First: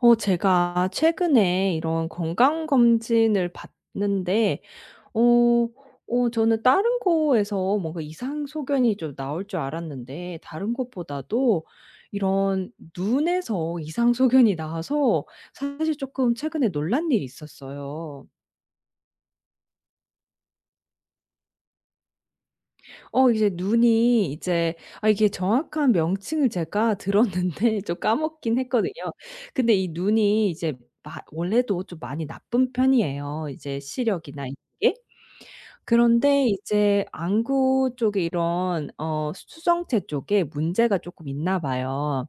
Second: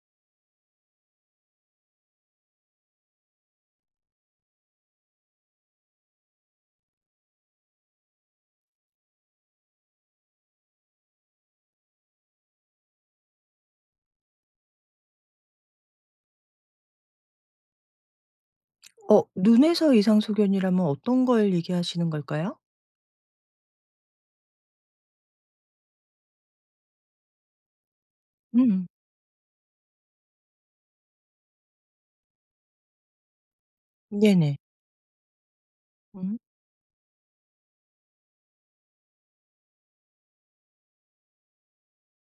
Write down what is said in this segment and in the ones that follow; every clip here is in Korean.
어 제가 최근에 이런 건강검진을 받는데 어 어 저는 다른 곳에서 뭔가 이상 소견이 좀 나올 줄 알았는데 다른 곳보다도 이런 눈에서 이상 소견이 나와서 사실 쪼끔 최근에 놀란 일이 있었어요. 어. 눈에서 이상소견이라면 어떤 걸 얘기하시는 걸까요? 어 이제 눈이 이제 아 이게 정확한 명칭을 제가 들었는데 좀 까먹긴 음음. 했거든요. 근데 이 눈이 이제 마 원래도 좀 많이 나쁜 편이에요 이제 시력이나 이런 네네. 게. 음. 그런데 이제 안구 쪽에 이런 어 수 수정체 쪽에 문제가 쪼끔 있나 봐요.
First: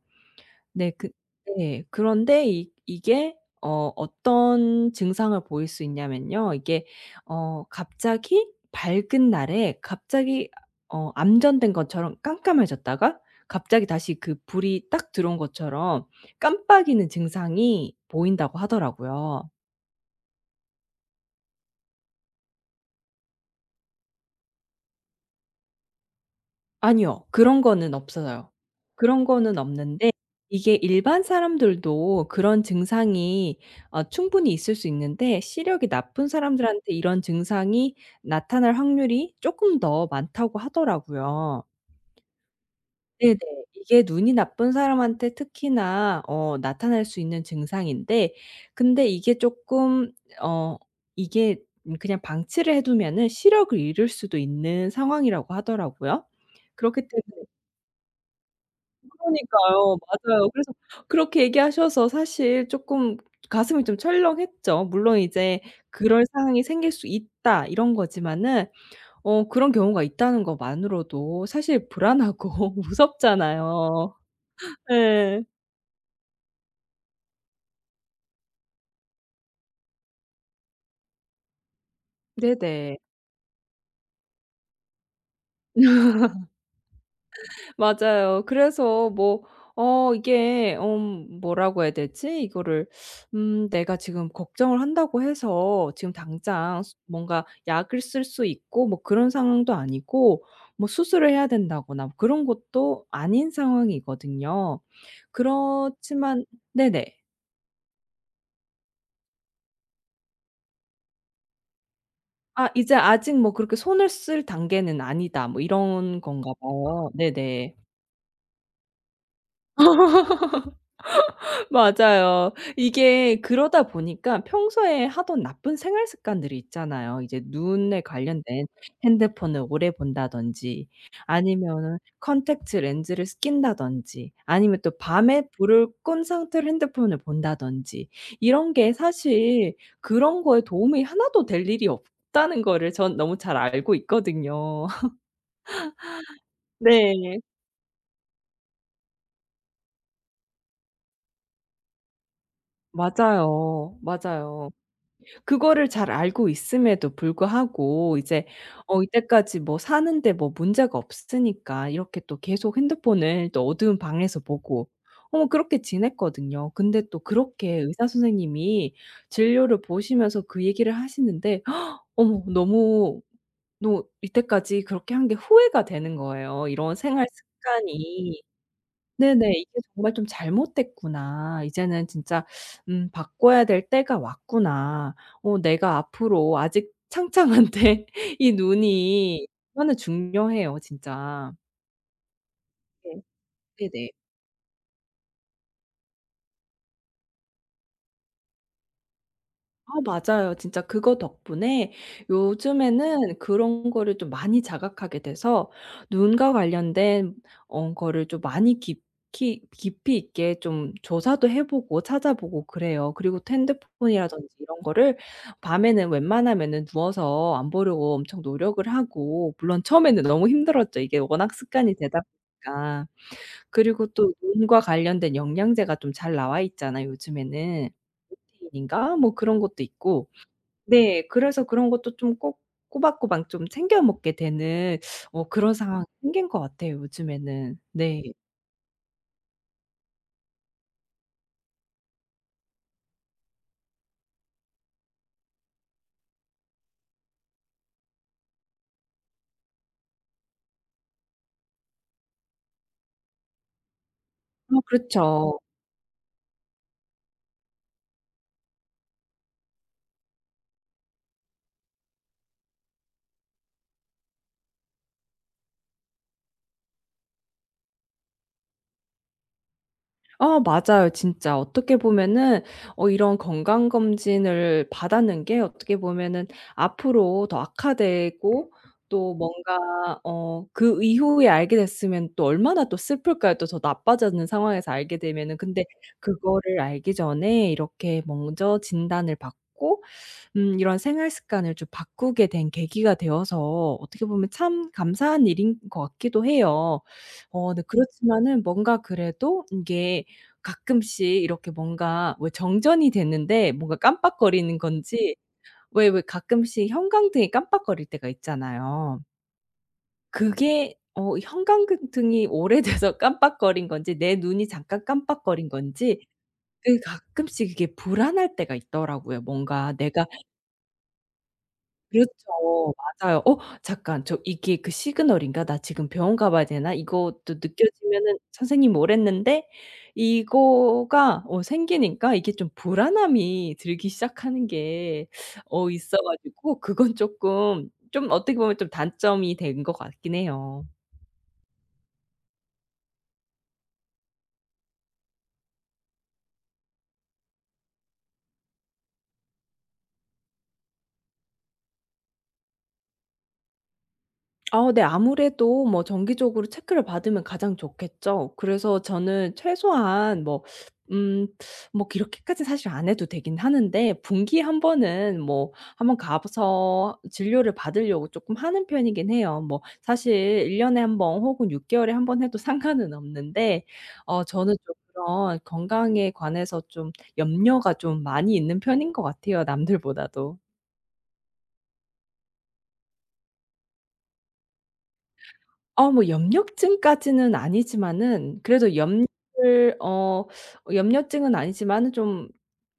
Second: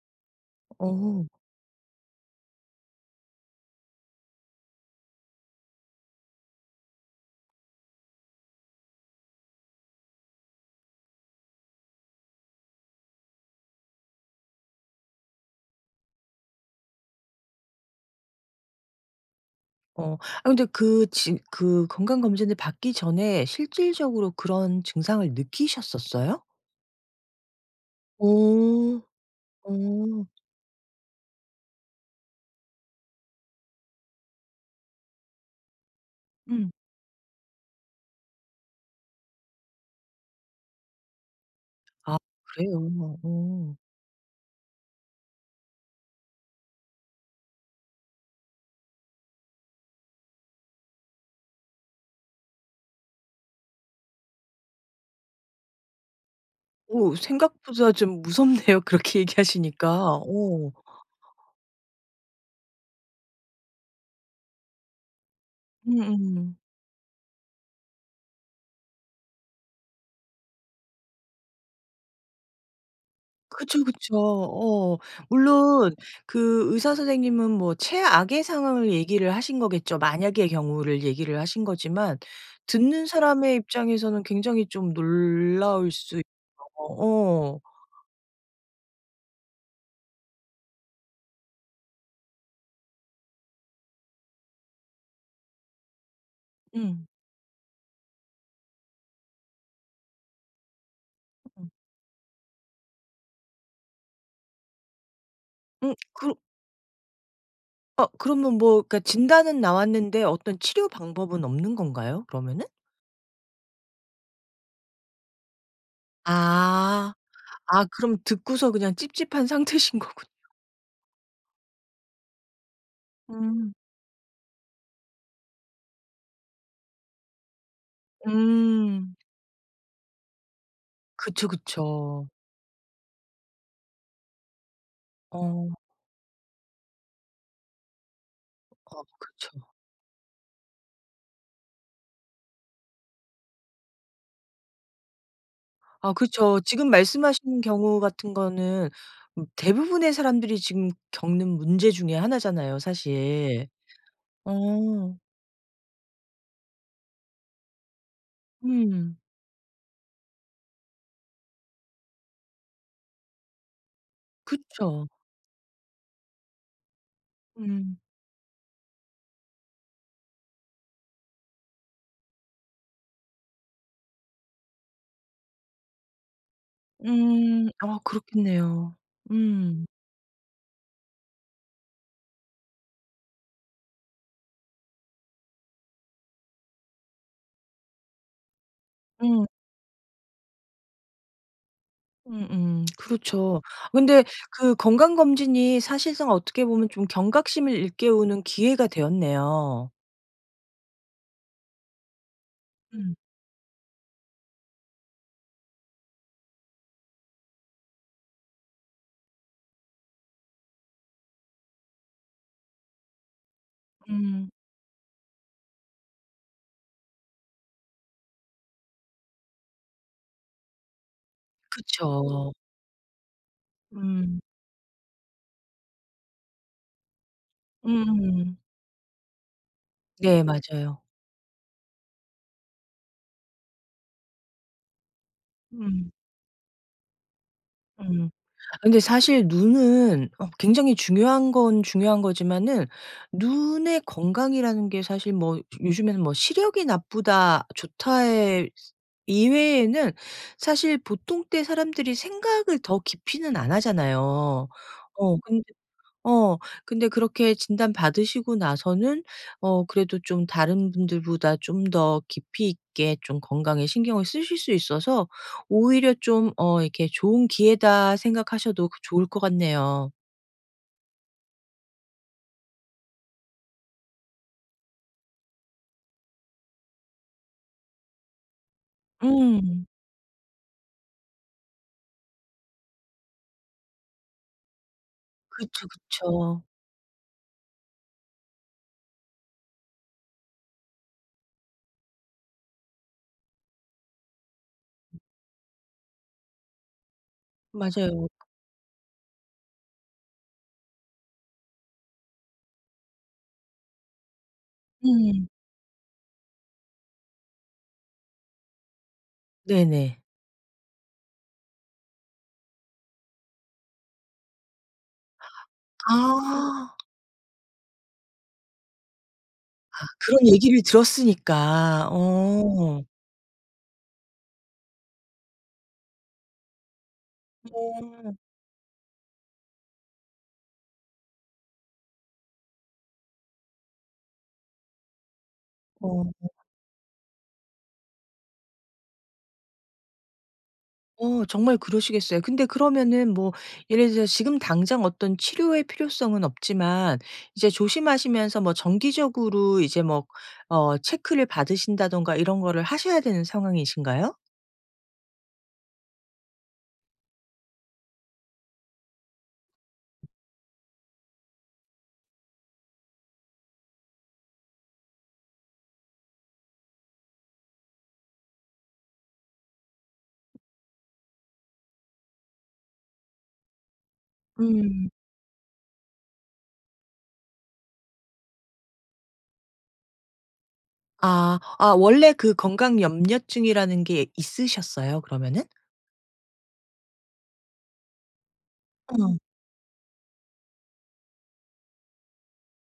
네. 그 어. 네. 그런데 이 이게 어 어떤 증상을 보일 수 있냐면요. 이게 어 갑자기 밝은 날에 갑자기 어 암전된 것처럼 깜깜해졌다가 갑자기 다시 그 불이 딱 들어온 것처럼 깜빡이는 증상이 보인다고 하더라고요. 어. 아 근데 그 지 그 건강 검진을 받기 전에 실질적으로 그런 증상을 느끼셨었어요? 아니요. 그런 거는 없어요. 어. 그런 거는 없는데 어. 이게 일반 사람들도 그런 증상이 어 충분히 있을 수 있는데 시력이 나쁜 음. 사람들한테 이런 증상이 나타날 확률이 쪼끔 더 많다고 하더라고요. 아 그래요? 네네. 어. 이게 눈이 나쁜 사람한테 특히나 어 나타날 수 있는 증상인데 근데 이게 쪼끔 어 이게 그냥 방치를 해 두면은 시력을 잃을 수도 있는 상황이라고 하더라고요. 그렇기 어 때문에 생각보다 좀 무섭네요, 그렇게 얘기하시니까. 그러니까요. 맞아요. 어. 그래서 그렇게 얘기하셔서 사실 쪼끔 가슴이 좀 철렁했죠. 물론 이제 '그럴 음음. 상황이 생길 수 있다.' 이런 거지만은 어 그런 경우가 있다는 것만으로도 사실 불안하고 그쵸, 그쵸. 무섭잖아요. 어. 예. 물론 그 의사 선생님은 뭐 최악의 상황을 얘기를 하신 거겠죠. 만약의 경우를 얘기를 하신 거지만 네네. 듣는 사람의 입장에서는 굉장히 좀 놀라울 수 있죠. 어. 맞아요. 그래서 뭐 어 이게 음 뭐라고 해야 되지? 이거를 음 내가 지금 걱정을 한다고 해서 지금 당장 수 음. 뭔가 약을 쓸 수 있고 뭐 그런 상황도 아니고 뭐 수술을 해야 음. 된다거나 그런 것도 아닌 상황이거든요. 음. 그 그렇지만 네네. 어. 그러면 뭐 그러니까 진단은 나왔는데 어떤 치료 방법은 없는 건가요 그러면은? 아 이제 아직 뭐 그렇게 '손을 쓸 단계는 아니다.' 뭐 이런 건가 봐요. 아. 네네. 아 그럼 듣고서 그냥 찝찝한 상태신 거군요. 맞아요. 이게 음. 그러다 보니까 평소에 하던 나쁜 생활 습관들이 있잖아요, 이제 눈에 관련된. 음. 핸드폰을 오래 본다든지 그쵸, 아니면은 그쵸. 콘택트렌즈를 쓰 낀다든지 아니면 또 밤에 어 불을 끈 상태로 핸드폰을 본다든지 이런 게 아 그쵸. 사실 그런 거에 도움이 하나도 될 일이 없다는 거를 전 너무 잘 알고 있거든요. 아 그쵸. 지금 네 예. 말씀하신 경우 같은 거는 음 대부분의 사람들이 지금 겪는 문제 중에 하나잖아요 사실. 맞아요, 맞아요. 어. 그거를 잘 알고 있음에도 불구하고 이제 어 음. 이때까지 뭐 사는데 뭐 문제가 없으니까 이렇게 또 계속 핸드폰을 또 어두운 방에서 보고. 그쵸. 어 뭐 그렇게 지냈거든요. 근데 또 그렇게 음. 의사 선생님이 진료를 보시면서 그 얘기를 하시는데 어머 너무 너 이때까지 그렇게 한 게 후회가 되는 거예요, 이런 생활 음. 아 습관이. 그렇겠네요. 네네. '이게 음. 정말 좀 잘못됐구나. 이제는 진짜 음 바꿔야 될 때가 왔구나. 어 내가 앞으로 아직 창창한데' 이 음. 눈이 얼마나 중요해요, 진짜. 음 음 네. 그렇죠. 네네. 근데 그 건강검진이 사실상 어떻게 보면 좀 경각심을 일깨우는 기회가 되었네요. 아 맞아요. 진짜 그거 덕분에 음. 요즘에는 그런 거를 좀 많이 자각하게 돼서 눈과 관련된 어 거를 좀 많이 깊이 깊이 있게 좀 조사도 해보고 찾아보고 그래요. 그리고 또 핸드폰이라든지 음. 이런 거를 밤에는 웬만하면은 누워서 안 보려고 엄청 노력을 하고. 물론 처음에는 너무 힘들었죠 이게 워낙 습관이 되다 그쵸. 보니까. 그리고 또 음. 눈과 관련된 영양제가 좀 잘 나와 있잖아요 요즘에는. 음. 루테인인가? 뭐 그런 것도 있고. 네. 맞아요. 네. 그래서 그런 것도 좀 꼬 꼬박꼬박 좀 챙겨 먹게 되는 어 그런 상황이 음. 생긴 것 같아요 요즘에는. 네. 음. 아 근데 사실 눈은 어 굉장히 중요한 건 중요한 거지만은 눈의 건강이라는 게 사실 뭐 좀 요즘에는 뭐 시력이 나쁘다 좋다의 이외에는 사실 보통 때 사람들이 생각을 더 깊이는 안 하잖아요. 어 어 그렇죠. 근데 어 근데 그렇게 진단 받으시고 나서는 어 그래도 좀 다른 분들보다 좀 더 깊이 있게 좀 건강에 신경을 쓰실 수 있어서 오히려 좀 어 이렇게 좋은 기회다 생각하셔도 그 좋을 것 같네요. 아 맞아요 진짜. 어떻게 보면은 어 이런 건강검진을 받았는 게 어떻게 보면은 앞으로 더 악화되고 또 음. 뭔가 어 그 이후에 알게 됐으면 또 얼마나 또 슬플까요 또 더 나빠지는 상황에서 알게 되면은. 근데 그쵸, 그쵸. 그거를 알기 전에 이렇게 먼저 진단을 받고 음 이런 생활 습관을 좀 바꾸게 된 계기가 되어서 어떻게 보면 참 감사한 일인 것 같기도 해요. 어 근데 맞아요. 그렇지만은 뭔가 그래도 이게 가끔씩 이렇게 뭔가 왜 정전이 됐는데 뭔가 깜빡거리는 건지 음. 왜, 왜 가끔씩 형광등이 깜빡거릴 때가 있잖아요. 네네. 그게 어 형광등이 오래돼서 깜빡거린 건지 내 눈이 잠깐 깜빡거린 건지 아. 그 가끔씩 이게 불안할 때가 있더라고요. 뭔가 아 내가 그런 얘기를 들었으니까. 그렇죠. 어. 맞아요. '어 잠깐. 저 이게 그 시그널인가? 나 지금 병원 가 봐야 되나? 이것도 어. 느껴지면은 선생님이 오랬는데.' 이거가 어 생기니까 이게 좀 불안함이 들기 시작하는 게 어 있어 어. 가지고 그건 쪼끔 좀 어떻게 보면 단점이 된 것 같긴 해요. 어 정말 그러시겠어요. 근데 그러면은 뭐 예를 들어서 지금 당장 어떤 치료의 필요성은 없지만 이제 조심하시면서 뭐 정기적으로 이제 뭐 어 체크를 받으신다든가 이런 거를 하셔야 되는 상황이신가요? 아 네. 아무래도 뭐 정기적으로 체크를 받으면 가장 좋겠죠. 그래서 저는 음. 최소한 뭐 음 뭐 그렇게까진 사실 안 해도 되긴 하는데 분기에 1 번은 뭐 한번 가 봐서 진료를 받으려고 쪼끔 하는 편이긴 해요. 뭐 사실 1 년에 1 번, 혹은 6 개월에 1 번 해도 상관은 없는데 어 저는 좀 음. 그런 건강에 관해서 좀 염려가 좀 많이 있는 편인 것 같아요, 남들보다도. 아, 아 원래 그 건강 염려증이라는 게 있으셨어요? 그러면은? 어 뭐 염려증까지는 아니지만은 그래도 음. 염려를 어 염려증은 아니지만은 좀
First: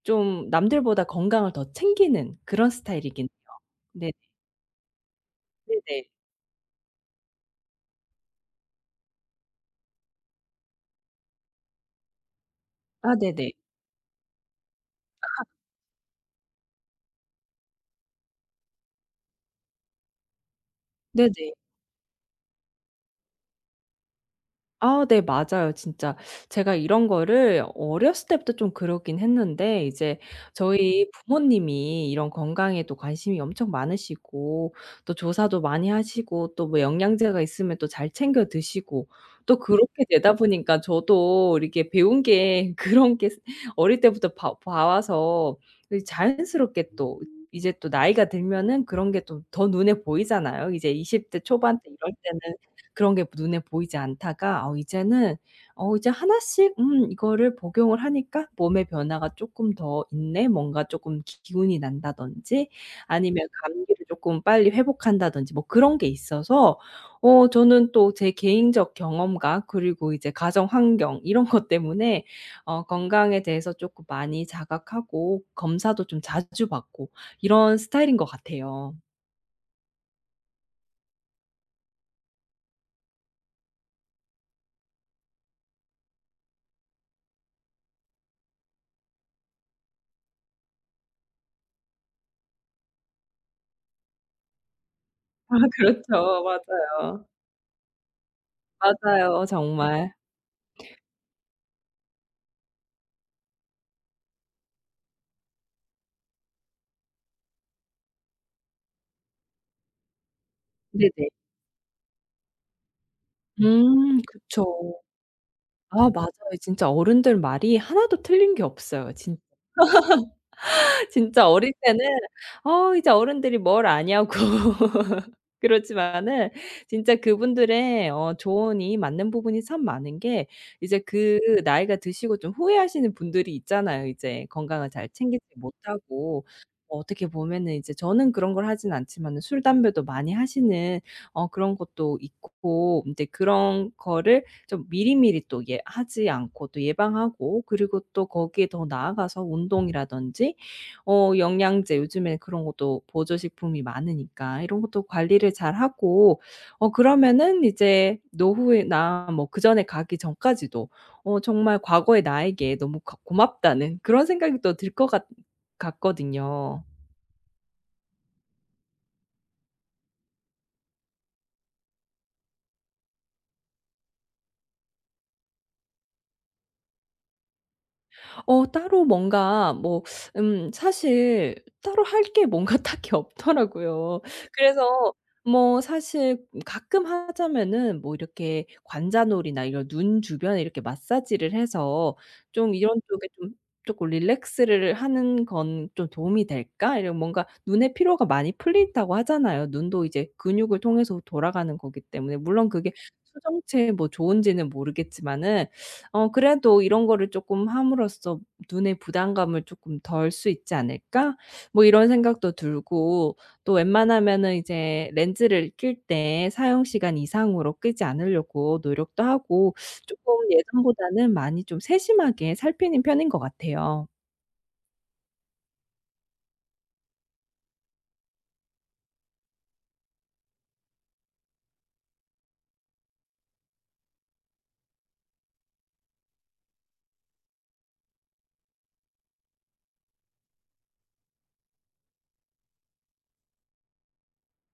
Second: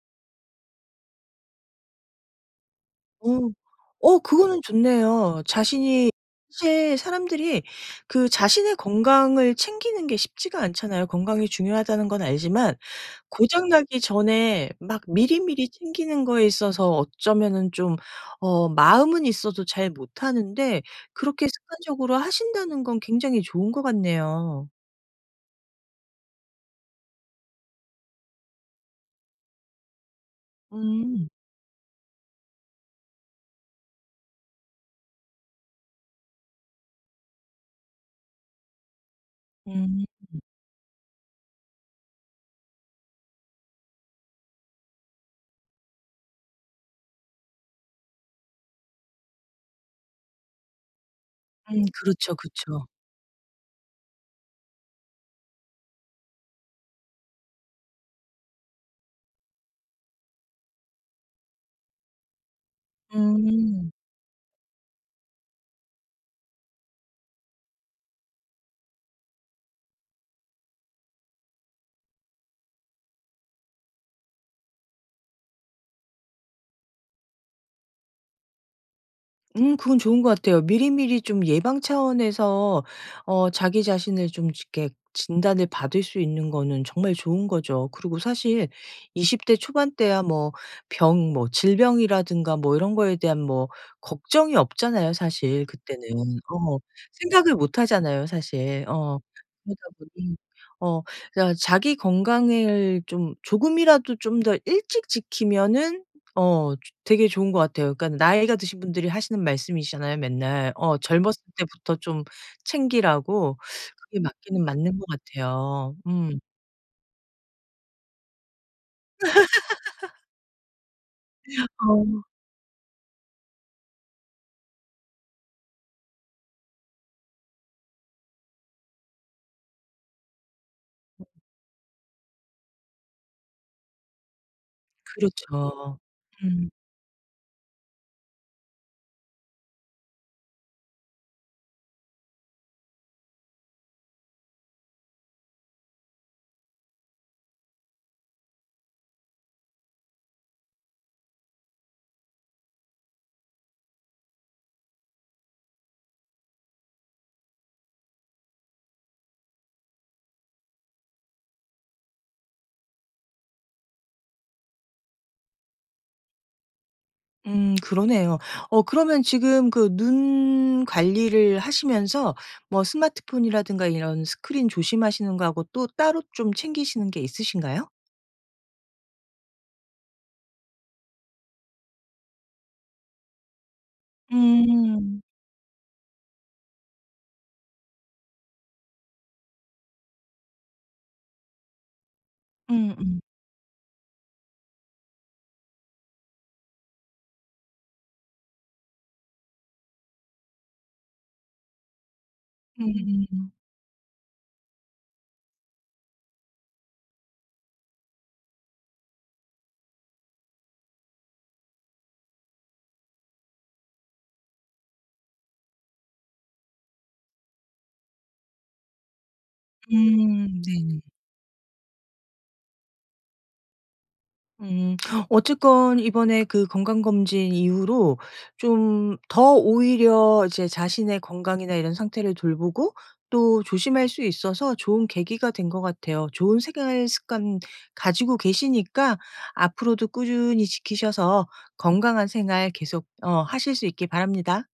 좀 남들보다 건강을 더 챙기는 그런 스타일이긴 어. 해요. 네네. 어 그거는 좋네요. 네네. 자신이 사실 사람들이 그 자신의 건강을 챙기는 게 쉽지가 않잖아요. 건강이 중요하다는 건 알지만 아 네네. 고장 나기 전에 막 약간. 미리미리 챙기는 거에 있어서 어쩌면은 좀 어 마음은 있어도 잘 못하는 데 그렇게 네네. 습관적으로 하신다는 건 굉장히 좋은 것 같네요. 아 네 맞아요 진짜. 제가 이런 거를 어렸을 때부터 좀 그러긴 했는데 이제 저희 음. 부모님이 이런 건강에도 관심이 엄청 많으시고 또 조사도 많이 하시고 또 뭐 영양제가 있으면 또 잘 챙겨 드시고. 또 음. 그렇게 되다 보니까 저도 이렇게 배운 게 그런 게 어릴 때부터 봐 봐와서 그 자연스럽게 또 이제 또 나이가 들면은 그런 게 또 더 눈에 보이잖아요. 이제 20 대 초반 음 때 이럴 그렇죠 때는 그쵸. 그런 게 눈에 보이지 않다가 어 이제는 어 이제 하나씩 "음 이거를 복용을 하니까 몸의 변화가 쪼끔 더 있네." 뭔가 쪼끔 기 기운이 난다든지. 아니면 음. 감기를 쪼끔 빨리 회복한다든지 뭐 그런 게 있어서 어 저는 또 제 개인적 경험과 그리고 이제 가정 환경 이런 것 때문에 어 건강에 대해서 쪼끔 많이 자각하고 검사도 좀 자주 받고 이런 스타일인 것 같아요. 음 그건 좋은 것 같아요. 미리미리 좀 예방 차원에서 어 자기 자신을 좀 이렇게 진단을 받을 수 있는 거는 정말 좋은 거죠. 그리고 사실 20 대 초반 때야 뭐 병 뭐 질병이라든가 뭐 이런 거에 대한 뭐 걱정이 없잖아요, 아, 사실 그때는. 그렇죠. 어. 맞아요. 생각을 못 하잖아요, 사실. 어. 맞아요, 그러다 정말. 보니 어 그래가 자기 건강을 좀 조금이라도 좀 더 일찍 지키면은 어 조 되게 좋은 것 같아요. 그러니까 나이가 드신 분들이 하시는 말씀이시잖아요 맨날. 어, 네네. 젊었을 때부터 좀 챙기라고 그게 음 맞기는 그쵸. 맞는 것 같아요. 아, 맞아요. 음. 진짜 어른들 말이 하나도 틀린 게 없어요 진짜. 진짜 어릴 때는 어. 어 이제 어른들이 뭘 아냐고. 그렇지만은 진짜 그분들의 어 조언이 맞는 부분이 참 많은 게 이제 그 나이가 드시고 좀 후회하시는 분들이 있잖아요 이제. 건강을 잘 챙기지 그렇죠. 못하고 음. 어떻게 보면은 이제 저는 그런 걸 하진 않지만은 술, 담배도 많이 하시는 어 그런 것도 있고 인제 그런 거를 좀 미리미리 또 예 하지 않고 또 예방하고 그리고 또 거기에 더 나아가서 운동이라든지 어 영양제 요즘에 그런 것도 보조 식품이 많으니까 이런 것도 관리를 잘하고 어 그러면은 이제 노후에나 뭐 그전에 가기 전까지도 어 정말 과거의 나에게 너무 가 고맙다는 그런 생각이 또 들 것 같 같거든요. 음 그러네요. 어 그러면 지금 그 눈 관리를 하시면서 뭐 스마트폰이라든가 이런 스크린 조심하시는 거하고 또 따로 좀 챙기시는 게 있으신가요? 어 따로 뭔가 뭐 음, 사실 따로 할 게 뭔가 딱히 없더라고요. 그래서 음. 뭐 사실 가끔 하자면은 뭐 이렇게 관자놀이나 이런 눈 주변에 이렇게 마사지를 해서 좀 이런 음음. 쪽에 좀 '쪼끔 릴렉스를 하는 건 좀 도움이 될까?' 이런 뭔가 눈에 피로가 많이 풀린다고 하잖아요. 눈도 이제 근육을 통해서 돌아가는 거기 때문에 물론 그게 음음. 수정체에 뭐 좋은지는 모르겠지만은 어 그래도 이런 거를 쪼끔 함으로써 '눈에 부담감을 쪼끔 덜 수 있지 않을까?' 뭐 이런 생각도 들고. 또 웬만하면은 이제 렌즈를 낄 때 사용 시간 이상으로 끼지 않으려고 노력도 하고 쪼끔 음 네네. 예전보다는 많이 좀 세심하게 살피는 편인 것 같아요. 음. 어쨌건 이번에 그 건강검진 이후로 좀 더 오히려 이제 자신의 건강이나 이런 상태를 돌보고 또 조심할 수 있어서 좋은 계기가 된 것 같아요. 좋은 생활 습관 가지고 계시니까 앞으로도 꾸준히 지키셔서 건강한 생활 계속 어 하실 수 있기 바랍니다.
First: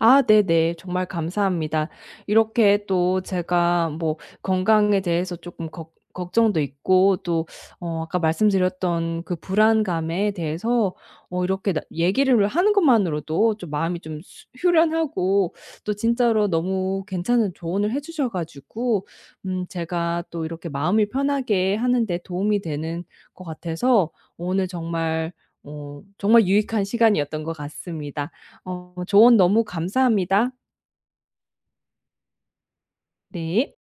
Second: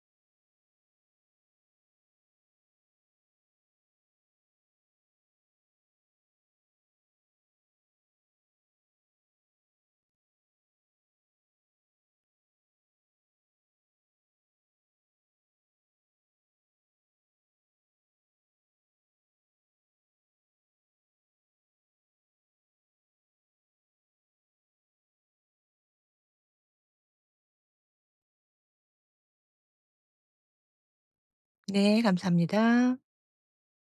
아, 네네. 정말 감사합니다. 이렇게 또 제가 뭐 건강에 대해서 쪼끔 걱 걱정도 있고 또 어 아까 말씀드렸던 그 불안감에 대해서 어 이렇게 나 얘기를 하는 것만으로도 좀 마음이 좀 수 후련하고 또 진짜로 너무 괜찮은 조언을 해주셔 가지고 음 제가 또 이렇게 마음을 편하게 하는 데 도움이 되는 것 같아서 오늘 정말 어 정말 유익한 시간이었던 것 같습니다. 어 조언 너무 감사합니다. 네, 감사합니다. 네.